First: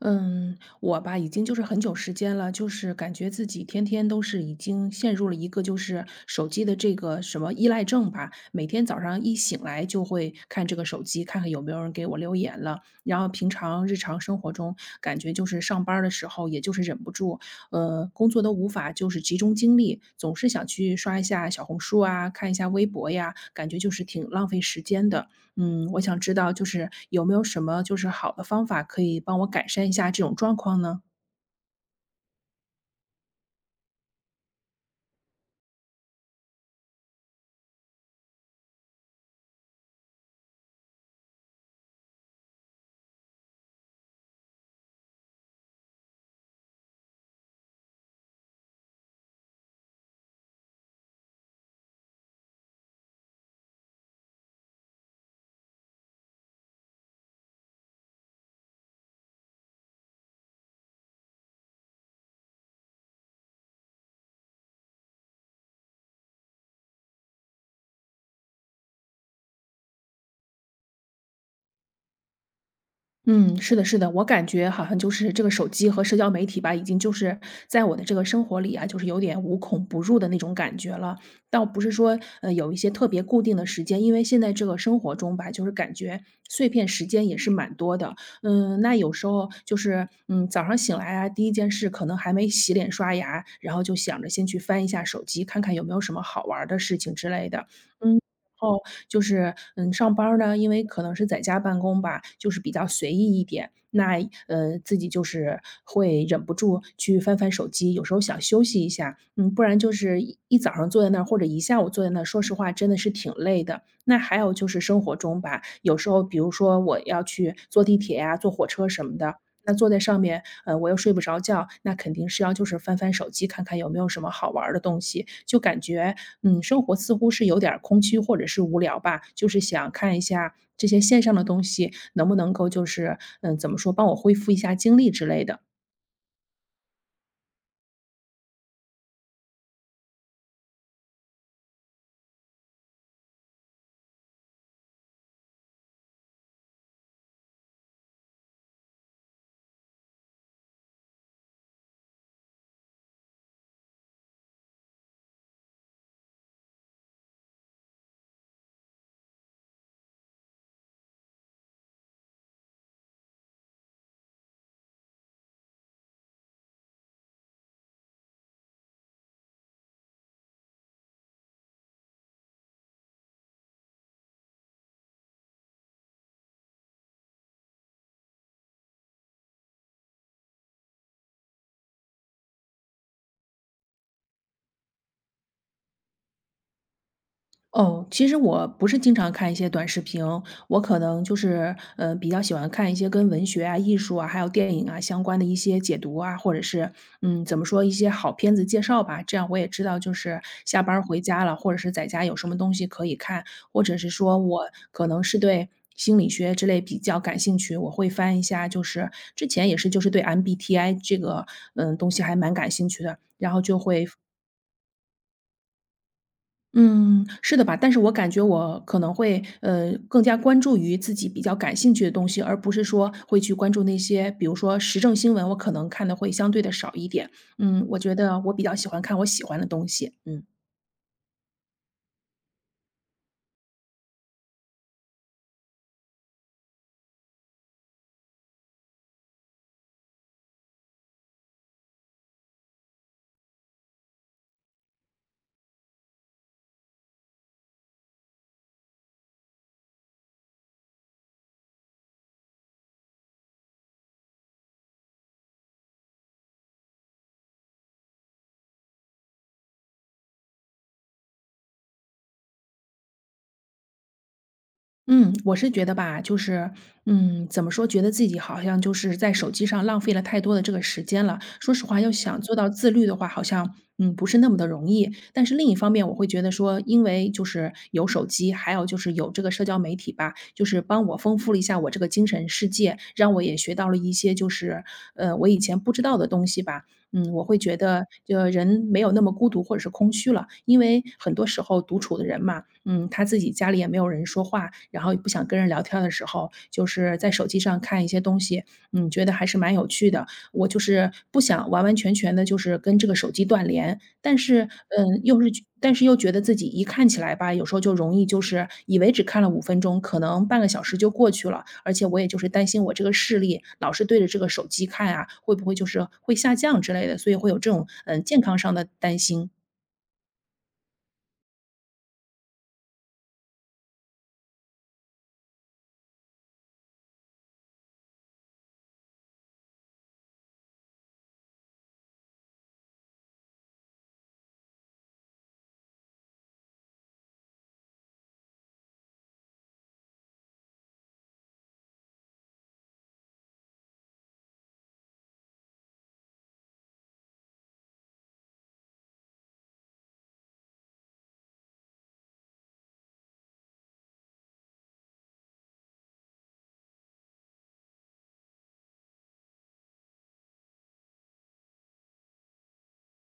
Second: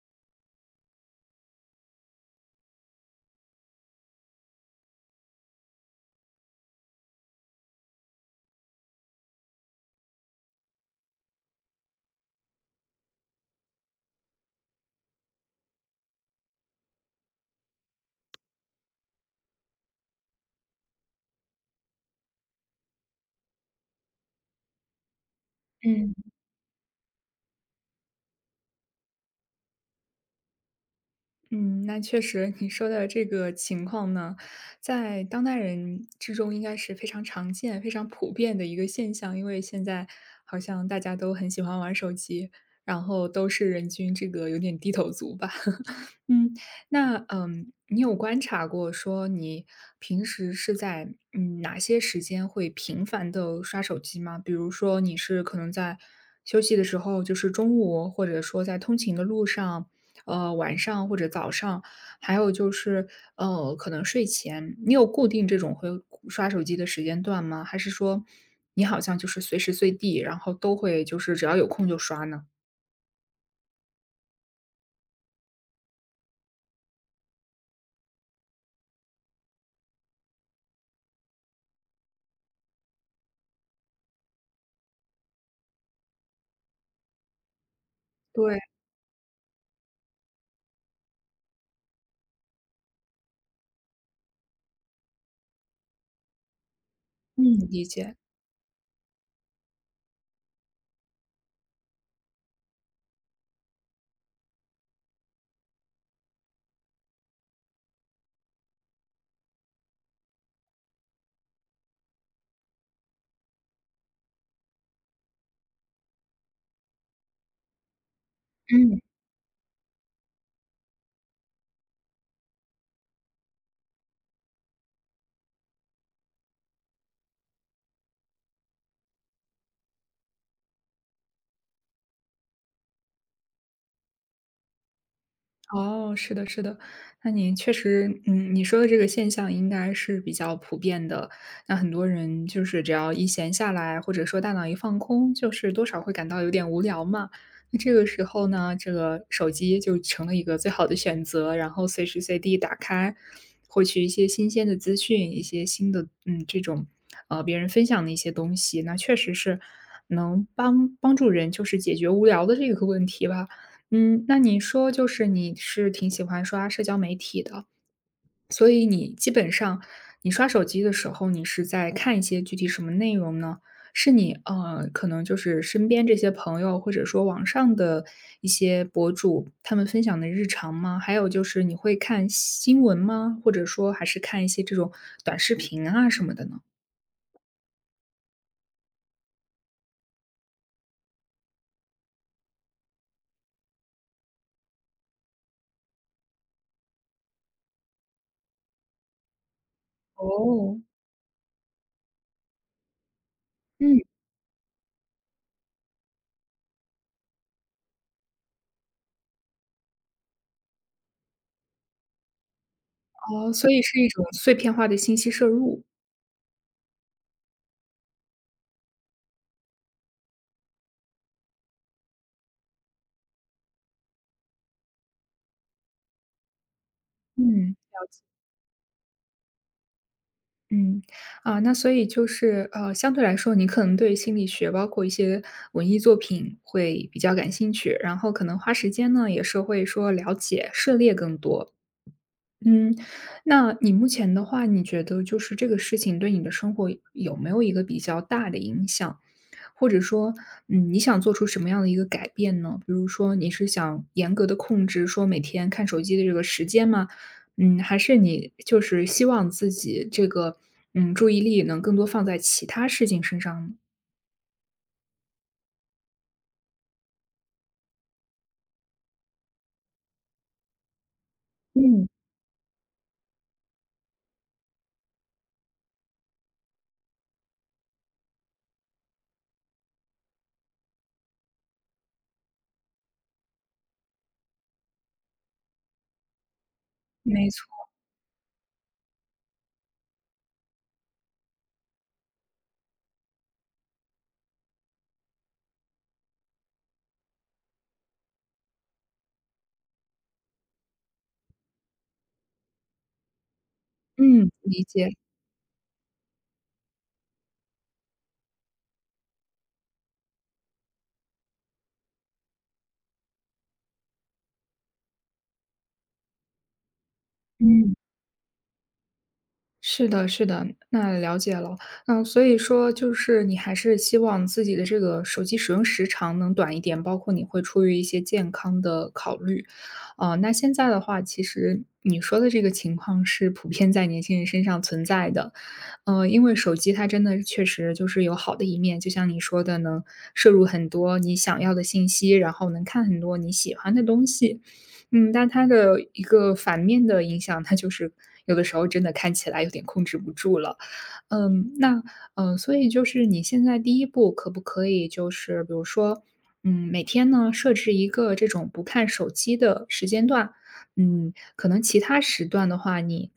嗯，我吧，已经就是很久时间了，就是感觉自己天天都是已经陷入了一个就是手机的这个什么依赖症吧。每天早上一醒来就会看这个手机，看看有没有人给我留言了。然后平常日常生活中，感觉就是上班儿的时候，也就是忍不住，工作都无法就是集中精力，总是想去刷一下小红书啊，看一下微博呀，感觉就是挺浪费时间的。我嗯想知道就是有没有什么就是好的方法可以帮我改善一下这种状况呢？嗯，那确实，你说的这个情况呢，在当代人之中应该是非常常见、非常普遍的一个现象。因为现在好像大家都很喜欢玩手机，然后都是人均这个有点低头族吧。嗯，你有观察过说你平时是在哪些时间会频繁的刷手机吗？比如说你是可能在休息的时候，就是中午，或者说在通勤的路上，晚上或者早上，还有就是可能睡前，你有固定这种会刷手机的时间段吗？还是说你好像就是随时随地，然后都会就是只要有空就刷呢？嗯，是的，是的，我感觉好像就是这个手机和社交媒体吧，已经就是在我的这个生活里啊，就是有点无孔不入的那种感觉了。倒不是说，有一些特别固定的时间，因为现在这个生活中吧，就是感觉碎片时间也是蛮多的。对，那有时候就是，早上醒来啊，第一件事可能还没洗脸刷牙，然后就想着先去翻一下手机，看看有没有什么好玩儿的事情之类嗯，的。理解，后就是，上班儿呢，因为可能是在家办公吧，就是比较随意一点。那，自己就是会忍不住去翻翻手机，有时候想休息一下，不然就是一早上坐在那儿或者一下午坐在那儿，说实话真的是挺累的。那还有就是生活中吧，有时候比如说我要去坐地铁呀、坐火车嗯。什么的，那坐在上面，我又睡不着觉，那肯定是要就是翻翻手机，看看有没有什么好玩儿的东西。就感觉，生活似乎是有点儿空虚或者是无聊吧，就是想看一下这些线上的东西能不能够就是，怎么说，帮我恢复一下精力之类的。哦，是的，是的，那你确实，你说的这个现象应该是比较普遍的。那很多人就是只要一闲下来，或者说大脑一放空，就是多少会感到有点无聊嘛。那这个时候呢，这个手机就成了一个最好的选择，然后随时随地打开，获取一些新鲜的资讯，一些新的，嗯，这种别人分享的一些东西，那确实是能帮助人就是解决无聊的这个问题吧。嗯，那你说就是你是挺喜欢刷社交媒体的，所以你基本上你刷手机的时候，你是在看一些具体什么内容呢？是你可能就是身边这些朋友，或者说网上的一些博主，他们分享的日常吗？还有就是你会看新闻吗？或者说还是看一些这种短视频啊什么的呢？哦，其实我不是经常看一些短视频，我可能就是，比较喜欢看一些跟文学啊、艺术啊，还有电影啊相关的一些解读啊，或者是，怎么说，一些好片子介绍吧。这样我也知道，就是哦，下班儿回家了，或者是在家有什么东西可以看，或者嗯，是说我可能是对心理学之类比较感兴趣，我会翻一下。就是之前也是，就是对 MBTI 这个，东西还蛮感兴趣的，哦，然后所就以是会。一种碎片化的信息摄入。嗯，是的吧，但是我感觉我可能会，更加关注于自己比较感兴趣的东西，而不是说会去关注那些，比如说时政新闻，我可能看的会相对的少一点。嗯。我觉得我比较喜欢看我喜欢的东西，嗯。嗯，啊，那所以就是，相对来说，你可能对心理学，包括一些文艺作品会比较感兴趣，然后可能花时间呢，也是会说了解、涉猎更多。嗯，那你目前的话，你觉得就是这个事情对你的生活有没有一个比较大的影响？或者说，你想做出什么样的一个改变呢？比如说，你是想严格的控制说每天看手机的这个时间吗？嗯，还是你就是希望自己这个，注意力能更多放在其他事情身上呢？嗯，我是觉得吧，就是，怎么说，觉得自己好像就是在手机上浪费了太多的这个时间了。说实话，嗯，要想做到自律的话，好像，不是那么的容易。但是另一方面，我会觉得说，因为就是有手机，还有就是有这个社交媒体吧，就是帮我丰富了一下我这个精神世界，让我也学到了一些就是，我以前不知道的东西吧。我没会错，觉得，人没有那么孤独或者是空虚了，因为很多时候独处的人嘛，他自己家里也没有人说话，然后也不想跟人聊天儿的时候，就是在手机上看一些东西，觉得还是蛮有趣的。我就是不想完完全全的，就是跟这个手机断联，但嗯，是，理解，又觉得自己一看起来吧，有时候就容易就是以为只看了五分钟，可能半个小时就过去了，而且我也就是担心我这个视力老是对着这个手机看啊，会不会就是会下降之类的，所以会有这种嗯。健康上的担心。是的，是的，那了解了。嗯，所以说就是你还是希望自己的这个手机使用时长能短一点，包括你会出于一些健康的考虑。啊、那现在的话，其实你说的这个情况是普遍在年轻人身上存在的。因为手机它真的确实就是有好的一面，就像你说的，能摄入很多你想要的信息，然后能看很多你喜欢的东西。嗯，但它的一个反面的影响，它就是有的时候真的看起来有点控制不住了。嗯，那，所以就是你现在第一步可不可以就是比如说，嗯，每天呢，设置一个这种不看手机的时间段。嗯，可能其他时段的话，你，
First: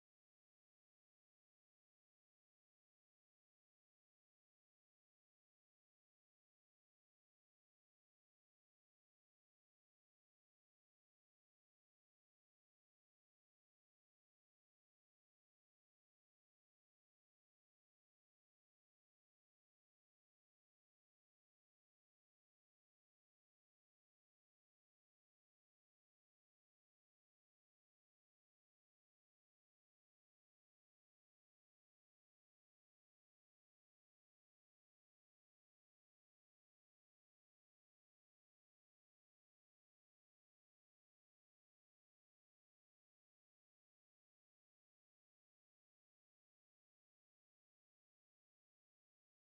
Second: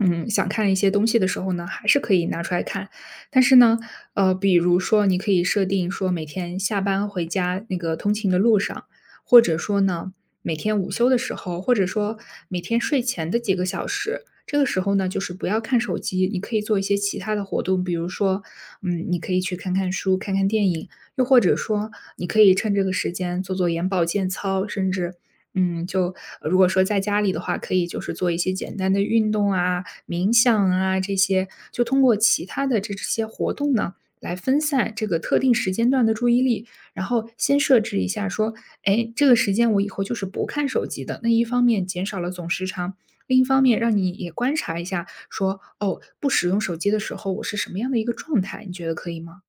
想看一些东西的时候呢，还是可以拿出来看。但是呢，比如说你可以设定说每天下班回家那个通勤的路上，或者说呢，每天午休的时候，或者说每天睡前的几个小时，这个时候呢，就是不要看手机，你可以做一些其他的活动，比如说，你可以去看看书、看看电影，又或者说你可以趁这个时间做做眼保健操，甚至，嗯，就如果说在家里的话，可以就是做一些简单的运动啊、冥想啊这些，就通过其他的这些活动呢，来分散这个特定时间段的注意力，然后先设置一下说，哎，这个时间我以后就是不看手机的。那一方面减少了总时长，另一方面让你也观察一下说，哦，不使用手机的时候我是什么样的一个状态，你觉得可以吗？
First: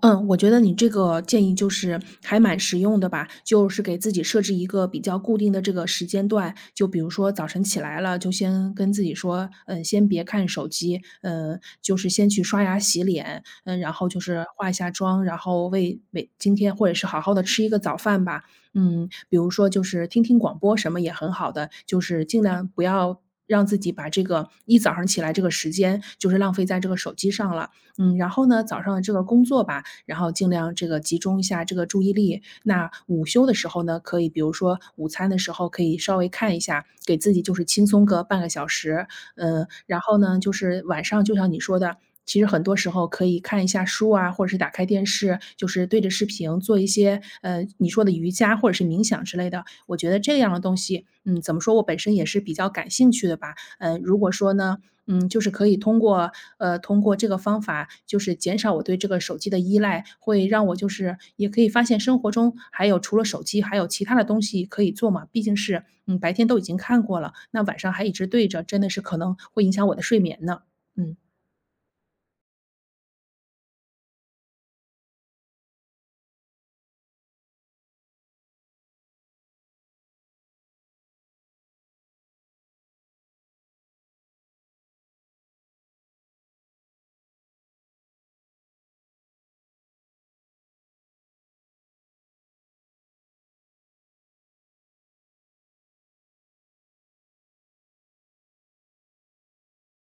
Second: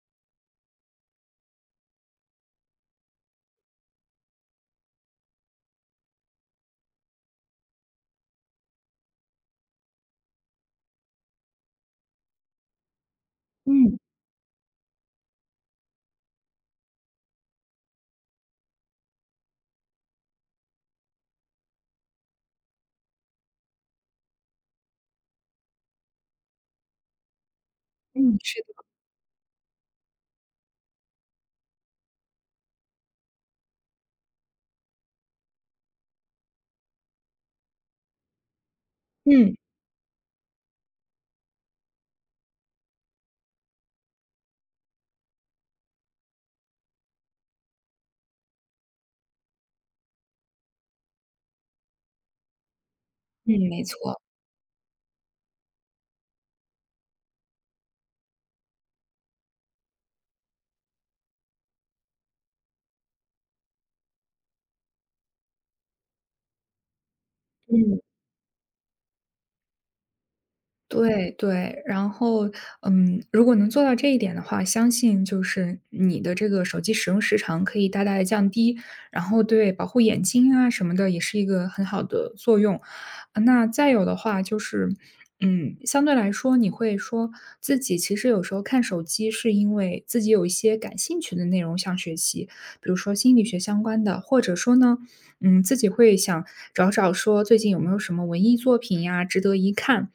嗯，我觉得你这个建议就是还蛮实用的吧，就是给自己设置一个比较固定的这个时间段，就比如说早晨起来了，就先跟自己说，先别看手机，就是先去刷牙洗脸，然嗯后就是化一下妆，然后为今天或者是好好的吃一个早饭吧，比如说就是听听广播什么也很好的，就是尽量不要让自己把这个一早上起来这个时间就是浪费在这个手机上了。然嗯，后是呢，早的，上的这个工作吧，然后尽量这个集中一下这个注意力。那午休的时候呢，可以比如说午餐的时候可以稍微看一下，给自己就是轻松个半个小时。嗯。然后呢，就是晚上就像你说的，其实很多时候可以看一下书啊，或者是打开电视，就是对着视频做一些你说的瑜伽或者是冥想之类的。我觉得这样的东西，怎么说我本身也是比较感兴趣的嗯，吧。没嗯，如错。果说呢，就是可以通过通过这个方法，就是减少我对这个手机的依赖，会让我就是也可以发现生活中还有除了手机，还有其他的东西可以做嘛。毕竟是，白天都已经看过了，那晚上嗯。还一直对着，真的是可能会影响我的睡眠呢。嗯。对对，然后，如果能做到这一点的话，相信就是你的这个手机使用时长可以大大的降低，然后对保护眼睛啊什么的也是一个很好的作用。那再有的话就是，相对来说你会说自己其实有时候看手机是因为自己有一些感兴趣的内容想学习，比如说心理学相关的，或者说呢，自己会想找找说最近有没有什么文艺作品呀，值得一看。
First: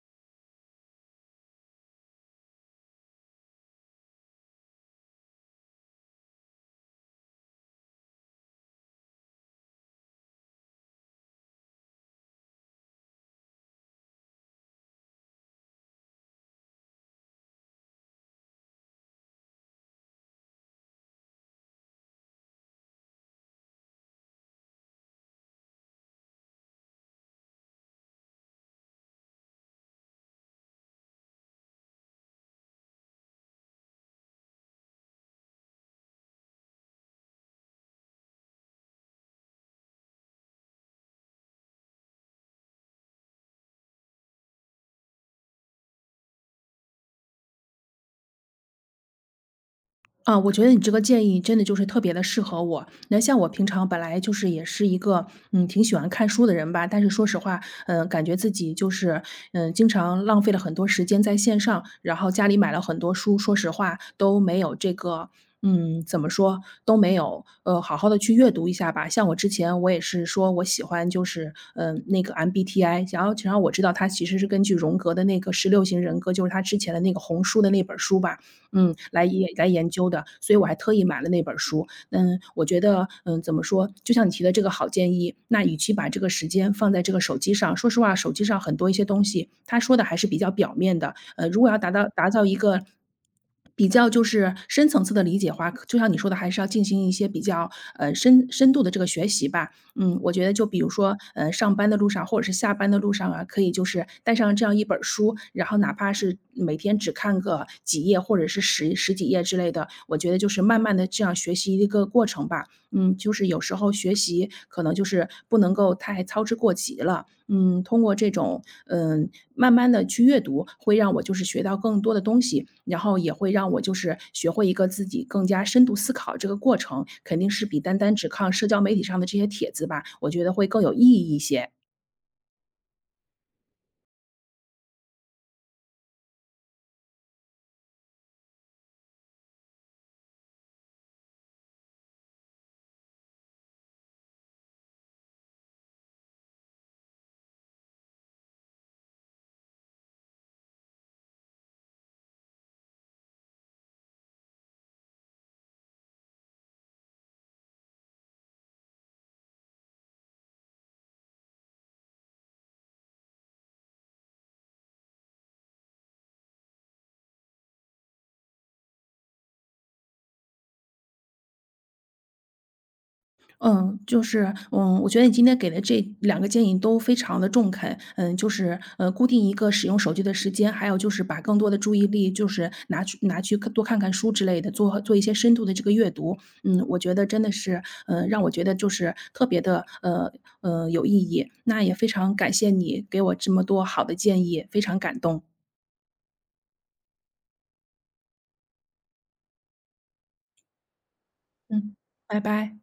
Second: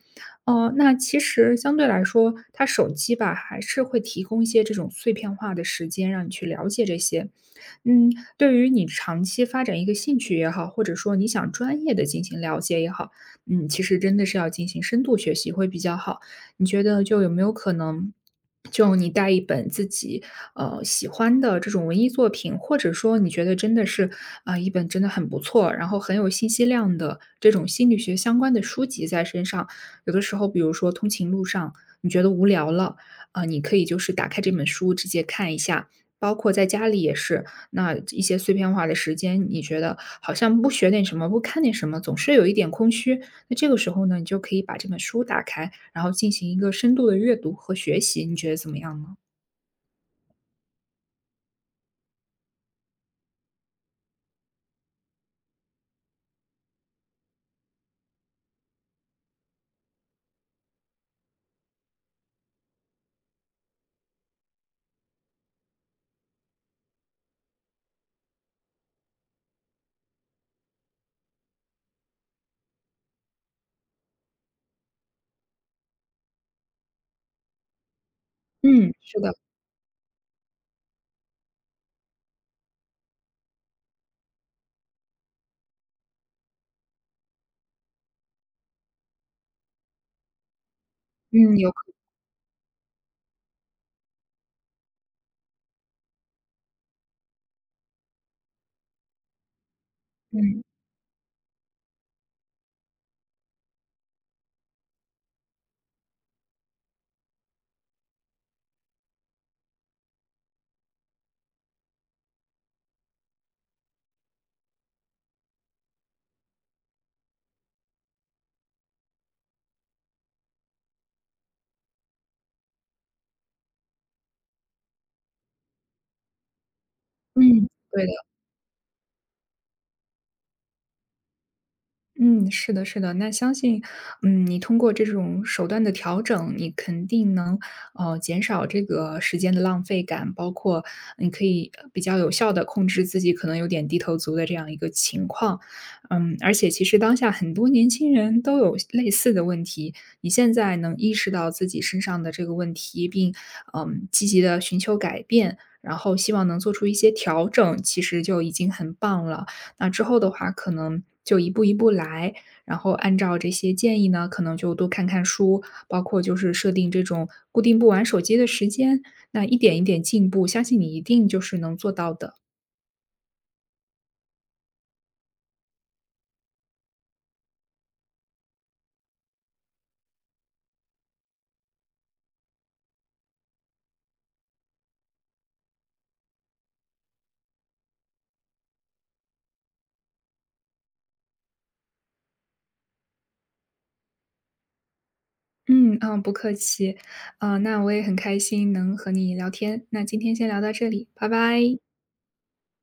哦，那其实相对来说，它手机吧，还是会提供一些这种碎片化的时间，让你去了解这些。嗯，对于你长期发展一个兴趣也好，或者说你想专业的进行了解也好，其实真的是要进行深度学习会比较好。你觉得就有没有可能，就你带一本自己喜欢的这种文艺作品，或者说你觉得真的是啊、一本真的很不错，然后很有信息量的这种心理学相关的书籍在身上。有的时候，比如说通勤路上，你觉得无聊了，啊、你可以就是打开这本书直接看一下。包括在家里也是，那一些碎片化的时间，你觉得好像不学点什么，不看点什么，总是有一点空虚。那这个时候呢，你就可以把这本书打开，然后进行一个深度的阅读和学习，你觉得怎么样呢？啊，我觉得你这个建议真的就是特别的适合我。那像我平常本来就是也是一个，挺喜欢看书的人吧，但是说实话，感觉自己就是，经常浪费了很多时间在线上，然后家里买了很多书，说实话都没有这个怎么说，都没有，好好的去阅读一下吧。像我之前我也是说我喜欢就是，那个 MBTI，然后我知道它其实是根据荣格的那个十六型人格，就是他之前的那个红书的那本书吧，嗯，是来的，研来研究的，所以我还特意买了那本书。嗯，我觉得，怎么说，就像你提的这个好建议，那与其把这个时间放在这个手机上，说实话，手机上很多一些东西，他说的还是比较表面的。嗯，如果有，要达到一个比较就是深层次的理解的话，就像你说的，还是要进行一些比较深度的这个学习吧。我觉得嗯就比如说，上班的路上或者是下班的路上啊，可以就是带上这样一本儿书，然后哪怕是每天只看个几页或者是十几页之类的，我觉得就是慢慢的这样学习一个过程吧。就是有时候学习可能就是不能够太操之过急了，通过这种，慢慢的去阅读，会让我就是学到更多的东西，然后也会让我就是学会一个自己更加深度思考这个过程，肯定是嗯，比单对单的。只看社交媒体上的这些帖子吧，我觉得会更有意义一些。嗯，是的，是的。那相信，你通过这种手段的调整，你肯定能，减少这个时间的浪费感，包括你可以比较有效的控制自己可能有点低头族的这样一个情况。嗯，而且其实当下很多年轻人都有类似的问题，你现在能意识到自己身上的这个问题，并积极的寻求改变，然后希望能做出一些调整，其实就已经很棒了。那之后的话，可能就一步一步来，然后按照这些建议呢，可能就多看看书，包括就是设定这种固定不玩手机的时间，那一点一点进步，相信你一定就是能做到的。嗯，就是，我觉得你今天给的这两个建议都非常的中肯。嗯，就是，固定一个使用手机的时间，还有就是把更多的注意力就是拿去看多看看书之类的，做做一些深度的这个阅读。我觉得真的是，让我觉得就是特别的有意义。那也非常感谢你给我这么多好的建议，非常感动。嗯嗯，不客气，那我也很开心能和你聊天，那今天先聊到这里，拜拜。嗯，拜拜。